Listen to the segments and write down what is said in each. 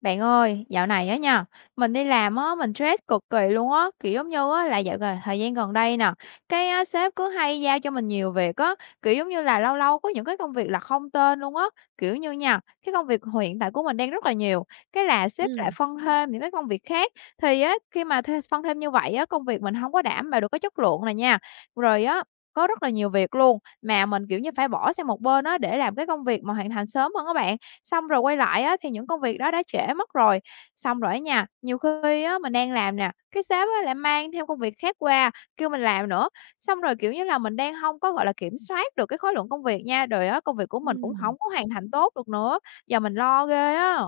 Bạn ơi, dạo này á nha, mình đi làm á, mình stress cực kỳ luôn á, kiểu giống như á, là dạo gần thời gian gần đây nè, cái á, sếp cứ hay giao cho mình nhiều việc á, kiểu giống như là lâu lâu có những cái công việc là không tên luôn á, kiểu như nha, cái công việc hiện tại của mình đang rất là nhiều, cái là sếp Ừm, lại phân thêm những cái công việc khác, thì á, khi mà thê phân thêm như vậy á, công việc mình không có đảm bảo được cái chất lượng này nha, rồi á, có rất là nhiều việc luôn, mà mình, kiểu như, phải bỏ sang một bên á, để làm cái công việc mà hoàn thành sớm hơn các bạn. Xong rồi quay lại á, thì những công việc đó đã trễ mất rồi. Xong rồi á nha, nhiều khi á, mình đang làm nè, cái sếp á lại mang theo công việc khác qua, kêu mình làm nữa. Xong rồi, kiểu như là, mình đang không có, gọi là, kiểm soát được cái khối lượng công việc nha, rồi á, công việc của mình cũng ừm, không có hoàn thành tốt được nữa. Giờ mình lo ghê á.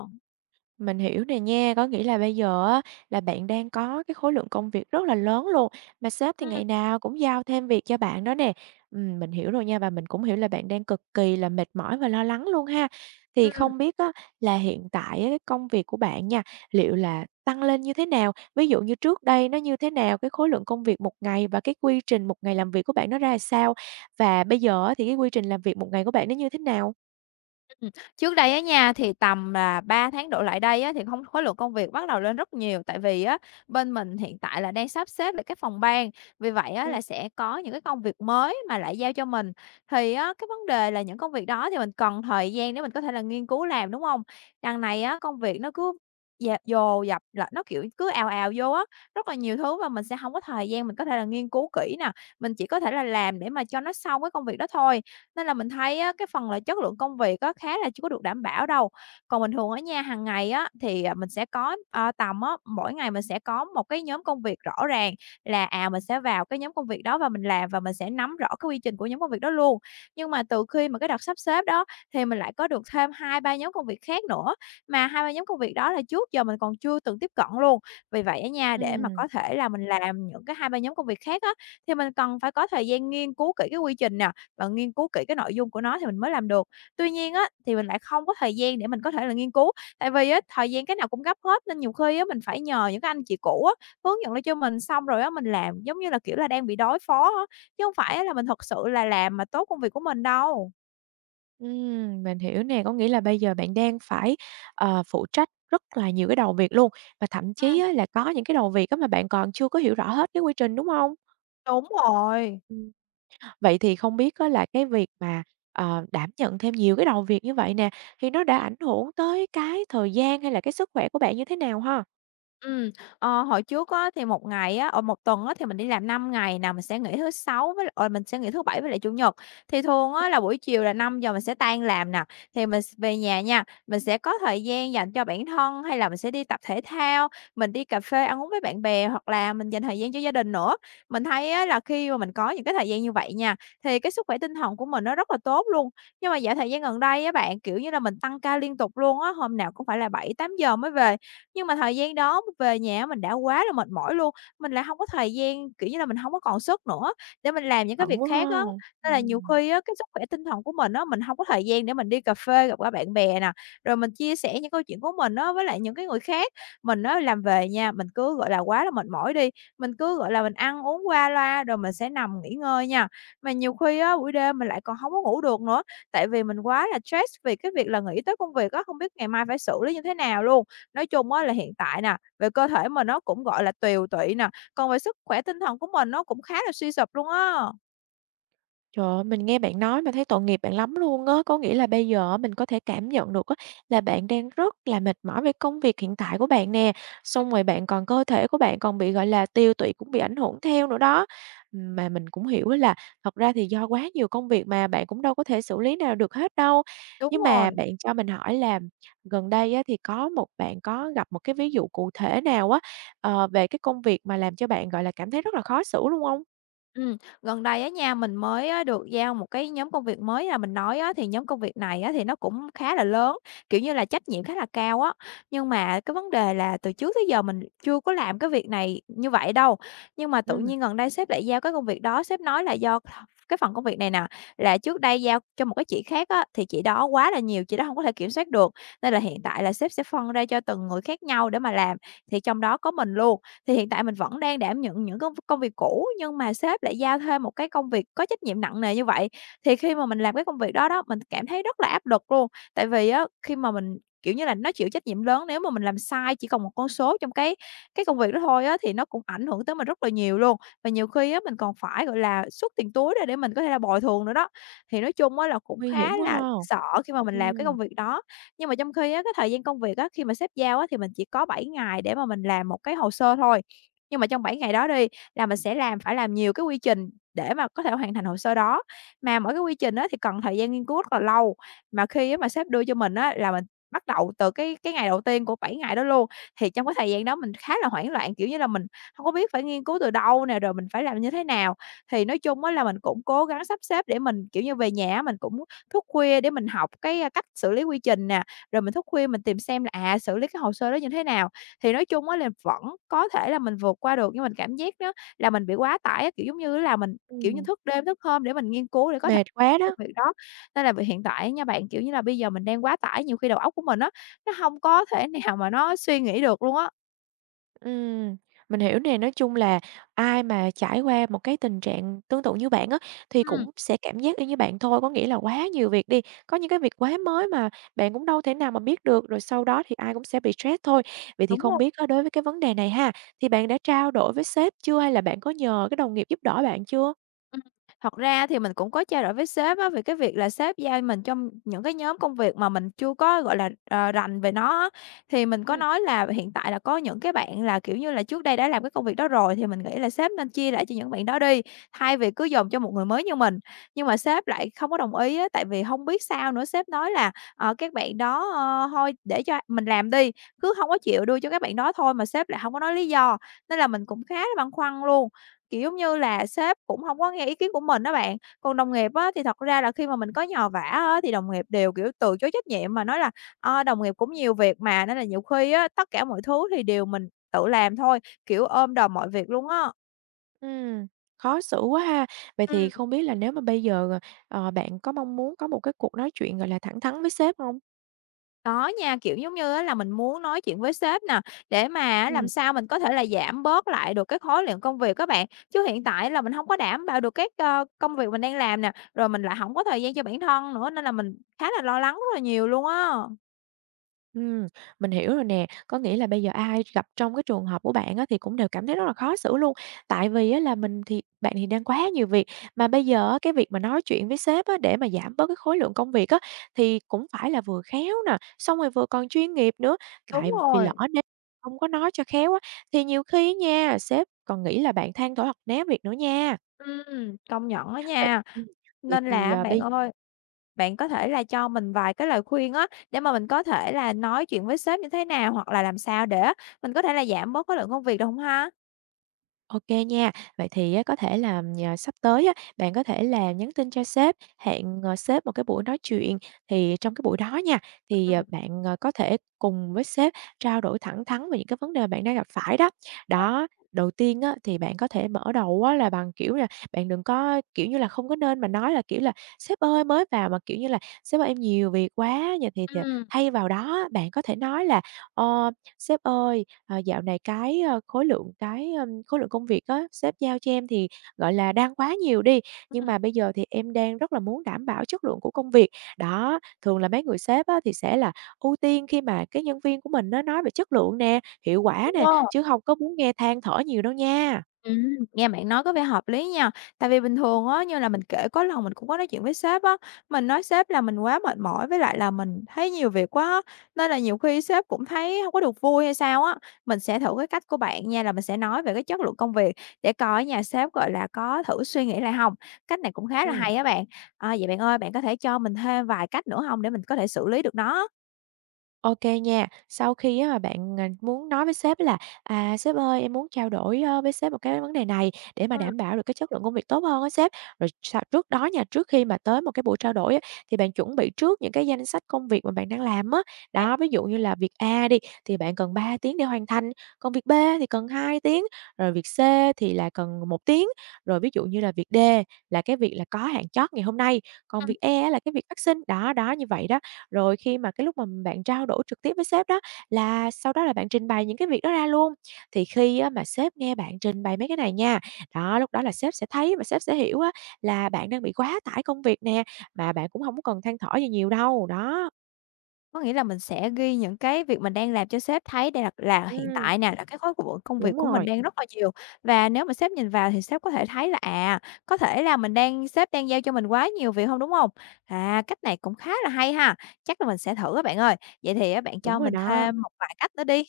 mình hiểu nè nha, có nghĩa là bây giờ á là bạn đang có cái khối lượng công việc rất là lớn luôn, mà sếp thì ngày Ừ. nào cũng giao thêm việc cho bạn đó nè. Mình hiểu rồi nha và mình cũng hiểu là bạn đang cực kỳ là mệt mỏi và lo lắng luôn ha. Thì Ừ. không biết á là hiện tại á cái công việc của bạn nha, liệu là tăng lên như thế nào? Ví dụ như trước đây nó như thế nào, cái khối lượng công việc một ngày và cái quy trình một ngày làm việc của bạn nó ra sao? Và bây giờ á thì cái quy trình làm việc một ngày của bạn nó như thế nào? Ừm, Trước đây á nha, thì tầm là 3 tháng đổ lại đây á, thì không khối lượng công việc bắt đầu lên rất nhiều, tại vì á, bên mình hiện tại là đang sắp xếp lại cái phòng ban, vì vậy á, Ừm. là sẽ có những cái công việc mới mà lại giao cho mình. Thì á, cái vấn đề là những công việc đó thì mình cần thời gian để mình có thể là nghiên cứu làm, đúng không? Đằng này á, công việc nó cứ dạt dồ dập là nó, kiểu, cứ ào ào vô á, rất là nhiều thứ và mình sẽ không có thời gian mình có thể là nghiên cứu kỹ nè, mình chỉ có thể là làm để mà cho nó xong cái công việc đó thôi. Nên là mình thấy á, cái phần là chất lượng công việc á, khá là chưa có được đảm bảo đâu. Còn bình thường ở nhà hàng ngày á, thì, mình sẽ có, tầm á, mỗi ngày mình sẽ có một cái nhóm công việc rõ ràng là, mình sẽ vào cái nhóm công việc đó và mình làm và mình sẽ nắm rõ cái quy trình của nhóm công việc đó luôn. Nhưng mà từ khi mà cái đợt sắp xếp đó thì mình lại có được thêm hai ba nhóm công việc khác nữa, mà hai ba nhóm công việc đó là trước giờ mình còn chưa từng tiếp cận luôn. Vì vậy á nha, để mà Ừm. có thể là mình làm những cái hai ba nhóm công việc khác á, thì mình cần phải có thời gian nghiên cứu kỹ cái quy trình nè, và nghiên cứu kỹ cái nội dung của nó thì mình mới làm được. Tuy nhiên á, thì mình lại không có thời gian để mình có thể là nghiên cứu, tại vì á, thời gian cái nào cũng gấp hết nên nhiều khi á, mình phải nhờ những cái anh chị cũ á, hướng dẫn lại cho mình, xong rồi á, mình làm giống như là, kiểu là, đang bị đối phó á, chứ không phải á là mình thật sự là làm mà tốt công việc của mình đâu. Mình hiểu nè, có nghĩa là bây giờ bạn đang phải, ờ, phụ trách rất là nhiều cái đầu việc luôn, và thậm chí Ừm. á là có những cái đầu việc á mà bạn còn chưa có hiểu rõ hết cái quy trình, đúng không? Đúng rồi. Ừm, Vậy thì không biết á là cái việc mà, ờ, đảm nhận thêm nhiều cái đầu việc như vậy nè, thì nó đã ảnh hưởng tới cái thời gian hay là cái sức khỏe của bạn như thế nào ha? Ừm, hồi trước á thì một ngày á, 1 tuần á thì mình đi làm 5 ngày nè, mình sẽ nghỉ thứ Sáu với lại mình sẽ nghỉ thứ Bảy với lại Chủ nhật. Thì thường Ừm, á là buổi chiều là 5 giờ mình sẽ tan làm nè, thì mình s về nhà nha, mình sẽ có thời gian dành cho bản thân, hay là mình sẽ đi tập thể thao, mình đi cà phê ăn uống với bạn bè, hoặc là mình dành thời gian cho gia đình nữa. Mình thấy á là khi mà mình có những cái thời gian như vậy nha, thì cái sức khỏe tinh thần của mình nó rất là tốt luôn. Nhưng mà dạo thời gian gần đây á bạn, kiểu như là, mình tăng ca liên tục luôn á, hôm nào cũng phải là 7 8 giờ mới về. Nhưng mà thời gian đó về nhà mình đã quá là mệt mỏi luôn, mình lại hông có thời gian, kiểu như là, mình hông có còn sức nữa để mình làm những cái Bận việc quá ha. khác á. Nên là nhiều Ừm. khi á, cái sức khỏe tinh thần của mình á, mình hông có thời gian để mình đi cà phê gặp gỡ bạn bè nè, rồi mình chia sẻ những câu chuyện của mình á với lại những cái người khác. Mình á làm về nha, mình cứ, gọi là, quá là mệt mỏi đi, mình cứ, gọi là, mình ăn uống qua loa rồi mình sẽ nằm nghỉ ngơi nha. Mà nhiều khi á, buổi đêm mình lại còn hông có ngủ được nữa, tại vì mình quá là stress vì cái việc là nghĩ tới công việc á, hông biết ngày mai phải xử lý như thế nào luôn. Nói chung á là hiện tại nè, về cơ thể mình nó cũng, gọi là, tiều tụy nè, còn về sức khỏe tinh thần của mình nó cũng khá là suy sụp luôn á. Trời ơi, mình nghe bạn nói mà thấy tội nghiệp bạn lắm luôn á. Có nghĩa là bây giờ mình có thể cảm nhận được á, là bạn đang rất là mệt mỏi về công việc hiện tại của bạn nè. Xong rồi bạn còn cơ thể của bạn còn bị, gọi là, tiêu tụy cũng bị ảnh hưởng theo nữa đó. Mà mình cũng hiểu á là thật ra thì do quá nhiều công việc mà bạn cũng đâu có thể xử lý nào được hết đâu. Đúng Nhưng mà rồi. bạn cho mình hỏi là gần đây á, thì có một bạn có gặp một cái ví dụ cụ thể nào á, ờ, về cái công việc mà làm cho bạn, gọi là, cảm thấy rất là khó xử luôn không? Gần đây á nha, mình mới á được giao một cái nhóm công việc mới là mình nói á, thì nhóm công việc này á thì nó cũng khá là lớn, kiểu như là, trách nhiệm khá là cao á. Nhưng mà cái vấn đề là từ trước tới giờ mình chưa có làm cái việc này như vậy đâu, nhưng mà tự Ừm, nhiên gần đây sếp lại giao cái công việc đó, sếp nói là do cái phần công việc này nè, là trước đây giao cho một cái chị khác á, thì chị đó quá là nhiều, chị đó không có thể kiểm soát được, nên là hiện tại là sếp sẽ phân ra cho từng người khác nhau để mà làm, thì trong đó có mình luôn. Thì hiện tại mình vẫn đang đảm nhận những công công việc cũ, nhưng mà sếp lại giao thêm một cái công việc có trách nhiệm nặng nề như vậy. Thì khi mà mình làm cái công việc đó đó, mình cảm thấy rất là áp lực luôn, tại vì á, khi mà mình, kiểu như là, nó chịu trách nhiệm lớn, nếu mà mình làm sai chỉ còn một con số trong cái công việc đó thôi á, thì nó cũng ảnh hưởng tới mình rất là nhiều luôn. Và nhiều khi á, mình còn phải, gọi là, xuất tiền túi ra để mình có thể là bồi thường nữa đó. Thì nói chung á là cũng Nguy khá hiểm quá là ha. sợ khi mà mình làm cái Ừm. công việc đó. Nhưng mà trong khi á, cái thời gian công việc á, khi mà sếp giao á, thì mình chỉ có 7 ngày để mà mình làm một cái hồ sơ thôi. Nhưng mà trong 7 ngày đó đi, là mình sẽ làm phải làm nhiều cái quy trình để mà có thể hoàn thành hồ sơ đó. Mà mỗi cái quy trình á, thì cần thời gian nghiên cứu rất là lâu, mà khi á, mà sếp đưa cho mình á, là mình bắt đầu từ cái ngày đầu tiên của 7 ngày đó luôn. Thì trong cái thời gian đó mình khá là hoảng loạn, kiểu như là, mình không có biết phải nghiên cứu từ đâu nè, rồi mình phải làm như thế nào. Thì nói chung á, là mình cũng cố gắng sắp xếp để mình, kiểu như, về nhà á, mình cũng thức khuya để mình học cái, cách xử lý quy trình nè. Rồi mình thức khuya mình tìm xem là, xử lý cái hồ sơ đó như thế nào. Thì nói chung á là vẫn có thể là mình vượt qua được, nhưng mình cảm giác đó là mình bị quá tải á, kiểu, giống như là mình, kiểu như, Ừm, thức đêm thức hôm để mình nghiên cứu để có thể Mệt quá đó. công việc đó. Nên là vì hiện tại nha bạn, kiểu như là, bây giờ mình đang quá tải, nhiều khi đầu óc của mình á, nó không có thể nào mà nó suy nghĩ được luôn á. Ừm, mình hiểu nè, nói chung là ai mà trải qua một cái tình trạng tương tự như bạn á, thì Ừm, cũng sẽ cảm giác y như bạn thôi, có nghĩa là quá nhiều việc đi, có những cái việc quá mới mà bạn cũng đâu thể nào mà biết được, rồi sau đó thì ai cũng sẽ bị stress thôi. Vậy thì đúng không rồi. biết á, đối với cái vấn đề này ha, thì bạn đã trao đổi với sếp chưa hay là bạn có nhờ cái đồng nghiệp giúp đỡ bạn chưa? Ừm, thật ra thì mình cũng có trao đổi với sếp á, về cái việc là sếp giao mình trong những cái nhóm công việc mà mình chưa có, gọi là, rành về nó á. Thì mình có Ừm, nói là hiện tại là có những cái bạn là, kiểu như là, trước đây đã làm cái công việc đó rồi thì mình nghĩ là sếp nên chia lại cho những bạn đó đi, thay vì cứ dồn cho một người mới như mình. Nhưng mà sếp lại không có đồng ý á, tại vì không biết sao nữa, sếp nói là, "Các bạn đó, thôi để cho mình làm đi", cứ không có chịu đưa cho các bạn đó thôi, mà sếp lại không có nói lý do, nên là mình cũng khá là băn khoăn luôn. Kiểu, giống như là, sếp cũng hông có nghe ý kiến của mình á bạn. Còn đồng nghiệp á, thì thật ra là khi mà mình có nhờ vả á, thì đồng nghiệp đều, kiểu, từ chối trách nhiệm mà nói là "Ờ, đồng nghiệp cũng nhiều việc mà", nên là nhiều khi á, tất cả mọi thứ thì đều mình tự làm thôi, kiểu, ôm đồm mọi việc luôn á. ừm, Khó xử quá ha. Vậy thì Ừm. không biết là nếu mà bây giờ, ờ, bạn có mong muốn có một cái cuộc nói chuyện, gọi là, thẳng thắn với sếp không? Có nha, kiểu, giống như á, là mình muốn nói chuyện với sếp nè, để mà á, làm Ừm. sao mình có thể là giảm bớt lại được cái khối lượng công việc á bạn. Chứ hiện tại là mình hông có đảm bảo được các, công việc mình đang làm nè, rồi mình lại hổng có thời gian cho bản thân nữa, nên là mình khá là lo lắng rất là nhiều luôn á. Ừm, mình hiểu rồi nè. Có nghĩa là bây giờ ai gặp trong cái trường hợp của bạn á, thì cũng đều cảm thấy rất là khó xử luôn. Tại vì á, là mình thì bạn thì đang quá nhiều việc, mà bây giờ á, cái việc mà nói chuyện với sếp á, để mà giảm bớt cái khối lượng công việc á, thì cũng phải là vừa khéo nè, xong rồi vừa còn chuyên nghiệp nữa. Tại Đúng vì lỡ rồi, nếu không có nói cho khéo á, thì nhiều khi nha, sếp còn nghĩ là bạn than thở hoặc né việc nữa nha. Công nhận á Vậy nha. ừm, vậy Nên là thì, á à, bạn bây ơi, bạn có thể là cho mình vài cái lời khuyên á, để mà mình có thể là nói chuyện với sếp như thế nào, hoặc là làm sao để á mình có thể là giảm bớt cái lượng công việc được hông ha? OK nha. Vậy thì á, có thể là, ờ, sắp tới á, bạn có thể là nhắn tin cho sếp, hẹn, ờ, sếp một cái buổi nói chuyện. Thì trong cái buổi đó nha, thì, ờ, Ừm, bạn, ờ, có thể cùng với sếp trao đổi thẳng thắn về những cái vấn đề bạn đang gặp phải đó. Đó, đầu tiên á, thì bạn có thể mở đầu á, là bằng, kiểu là, bạn đừng có, kiểu như là, không có nên mà nói là, kiểu là "Sếp ơi, mới vào mà, kiểu như là, sếp ơi, em nhiều việc quá." Vậy thì ừm, thay vào đó bạn có thể nói là "Ờ, sếp ơi, Ờ, dạo này cái, ơ, khối lượng cái, khối lượng công việc á, sếp giao cho em thì, gọi là, đang quá nhiều đi, nhưng ừm. mà bây giờ thì em đang rất là muốn đảm bảo chất lượng của công việc. Đó, thường là mấy người sếp á, thì sẽ là ưu tiên khi mà cái nhân viên của mình nó nói về chất lượng nè, hiệu quả Đúng nè, hông? chứ không có muốn nghe than thở nhiều đâu nha. Ừm, nghe bạn nói có vẻ hợp lý nha. Tại vì bình thường á, như là mình kể có lần mình cũng có nói chuyện với sếp á, mình nói sếp là mình quá mệt mỏi với lại là mình thấy nhiều việc quá á, nên là nhiều khi sếp cũng thấy không có được vui hay sao á. Mình sẽ thử cái cách của bạn nha, là mình sẽ nói về cái chất lượng công việc để coi nhà sếp, gọi là, có thử suy nghĩ lại không. Cách này cũng khá là Ừ. hay á bạn. À, vậy bạn ơi, bạn có thể cho mình thêm vài cách nữa không để mình có thể xử lý được nó? OK nha. Sau khi á mà bạn, à, muốn nói với sếp là "À, sếp ơi, em muốn trao đổi, ơ, với sếp một cái vấn đề này để mà Ừm, đảm bảo được cái chất lượng công việc tốt hơn á sếp." Rồi sau trước đó nha, trước khi mà tới một cái buổi trao đổi á, thì bạn chuẩn bị trước những cái danh sách công việc mà bạn đang làm á. bạn Đó, ví dụ như là việc A đi, thì bạn cần 3 tiếng để hoàn thành, còn việc B thì cần 2 tiếng, rồi việc C thì là cần 1 tiếng. Rồi ví dụ như là việc D là cái việc là có hạn chót ngày hôm nay, còn ừm. việc E á là cái việc phát sinh. Đó, đó, như vậy đó, rồi khi mà cái lúc mà bạn trao đổi trực tiếp với sếp đó, là sau đó là bạn trình bày những cái việc đó ra luôn. Thì khi á mà sếp nghe bạn trình bày mấy cái này nha, đó, lúc đó là sếp sẽ thấy và sếp sẽ hiểu á là bạn đang bị quá tải công việc nè, mà bạn cũng không có cần than thở gì nhiều đâu, đó. Có nghĩa là mình sẽ ghi những cái việc mình đang làm cho sếp thấy đây là hiện Ừm. tại nè, là cái khối của công Đúng việc của mình rồi. đang rất là nhiều. Và nếu mà sếp nhìn vào thì sếp có thể thấy là, à, có thể là mình đang sếp đang giao cho mình quá nhiều việc không đúng không? À, cách này cũng khá là hay ha, chắc là mình sẽ thử các bạn ơi. Vậy thì á bạn Đúng cho rồi mình đó. thêm một vài cách nữa đi.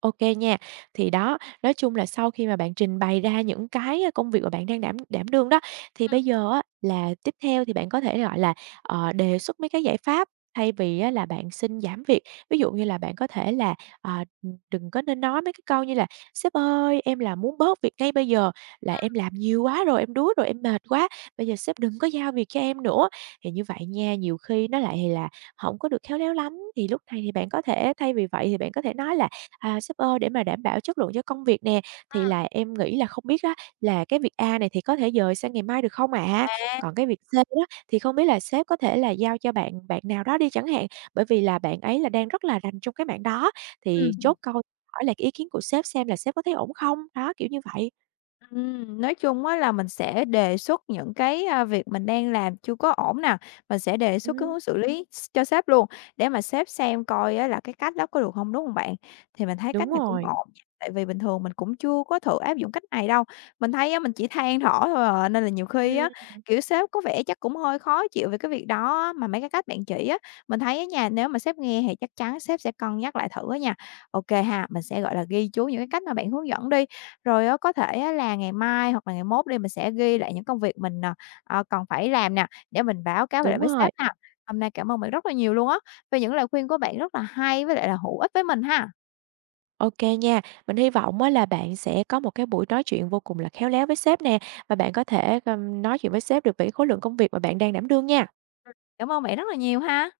OK nha. Thì đó, nói chung là sau khi mà bạn trình bày ra những cái ờ, công việc mà bạn đang đảm đảm đương đó, thì Ừm, bây giờ á là tiếp theo thì bạn có thể, gọi là, ờ, đề xuất mấy cái giải pháp thay vì á là bạn xin giảm việc. Ví dụ như là bạn có thể là, à, đừng có nên nói mấy cái câu như là "Sếp ơi, em là muốn bớt việc ngay bây giờ, là ừm, em làm nhiều quá rồi, em đuối rồi, em mệt quá, bây giờ sếp đừng có giao việc cho em nữa." Thì như vậy nha, nhiều khi nó lại là không có được khéo léo lắm, thì lúc này thì bạn có thể thay vì vậy thì bạn có thể nói là À, shipper để mà đảm bảo chất lượng cho công việc nè, thì ừm. là em nghĩ là không biết á là cái việc A này thì có thể dời sang ngày mai được không ạ? À, Còn cái việc C đó thì không biết là sếp có thể là giao cho bạn bạn nào đó đi chẳng hạn, bởi vì là bạn ấy là đang rất là rành trong cái mảng đó, thì ừm. chốt câu hỏi là cái ý kiến của sếp xem là sếp có thấy ổn không? Đó, kiểu như vậy. Nói chung á là mình sẽ đề xuất những cái, việc mình đang làm chưa có ổn nè, mình sẽ đề xuất cái Ừm. hướng xử lý s cho sếp luôn, để mà sếp xem coi á là cái cách đó có được không đúng không bạn? Thì mình thấy cách Đúng này cũng rồi. ổn nha, tại vì bình thường mình cũng chưa có thử áp dụng cách này đâu, mình thấy á mình chỉ than thở thôi à, nên là nhiều khi á, Ừm. kiểu, sếp có vẻ chắc cũng hơi khó chịu về cái việc đó á. Mà mấy cái cách bạn chỉ á, mình thấy ở nhà nếu mà sếp nghe thì chắc chắn sếp sẽ cân nhắc lại thử á nha. OK ha, mình sẽ, gọi là, ghi chú những cái cách mà bạn hướng dẫn đi, rồi á, có thể á là ngày mai hoặc là ngày mốt đi, mình sẽ ghi lại những công việc mình, còn phải làm nè, để mình báo cáo Đúng lại với rồi. sếp ha. Hôm nay cảm ơn bạn rất là nhiều luôn á, về những lời khuyên của bạn rất là hay với lại là hữu ích với mình ha. OK nha, mình hy vọng á là bạn sẽ có một cái buổi nói chuyện vô cùng là khéo léo với sếp nè, và bạn có thể, nói chuyện với sếp được về cái khối lượng công việc mà bạn đang đảm đương nha. Cảm ơn bạn rất là nhiều ha.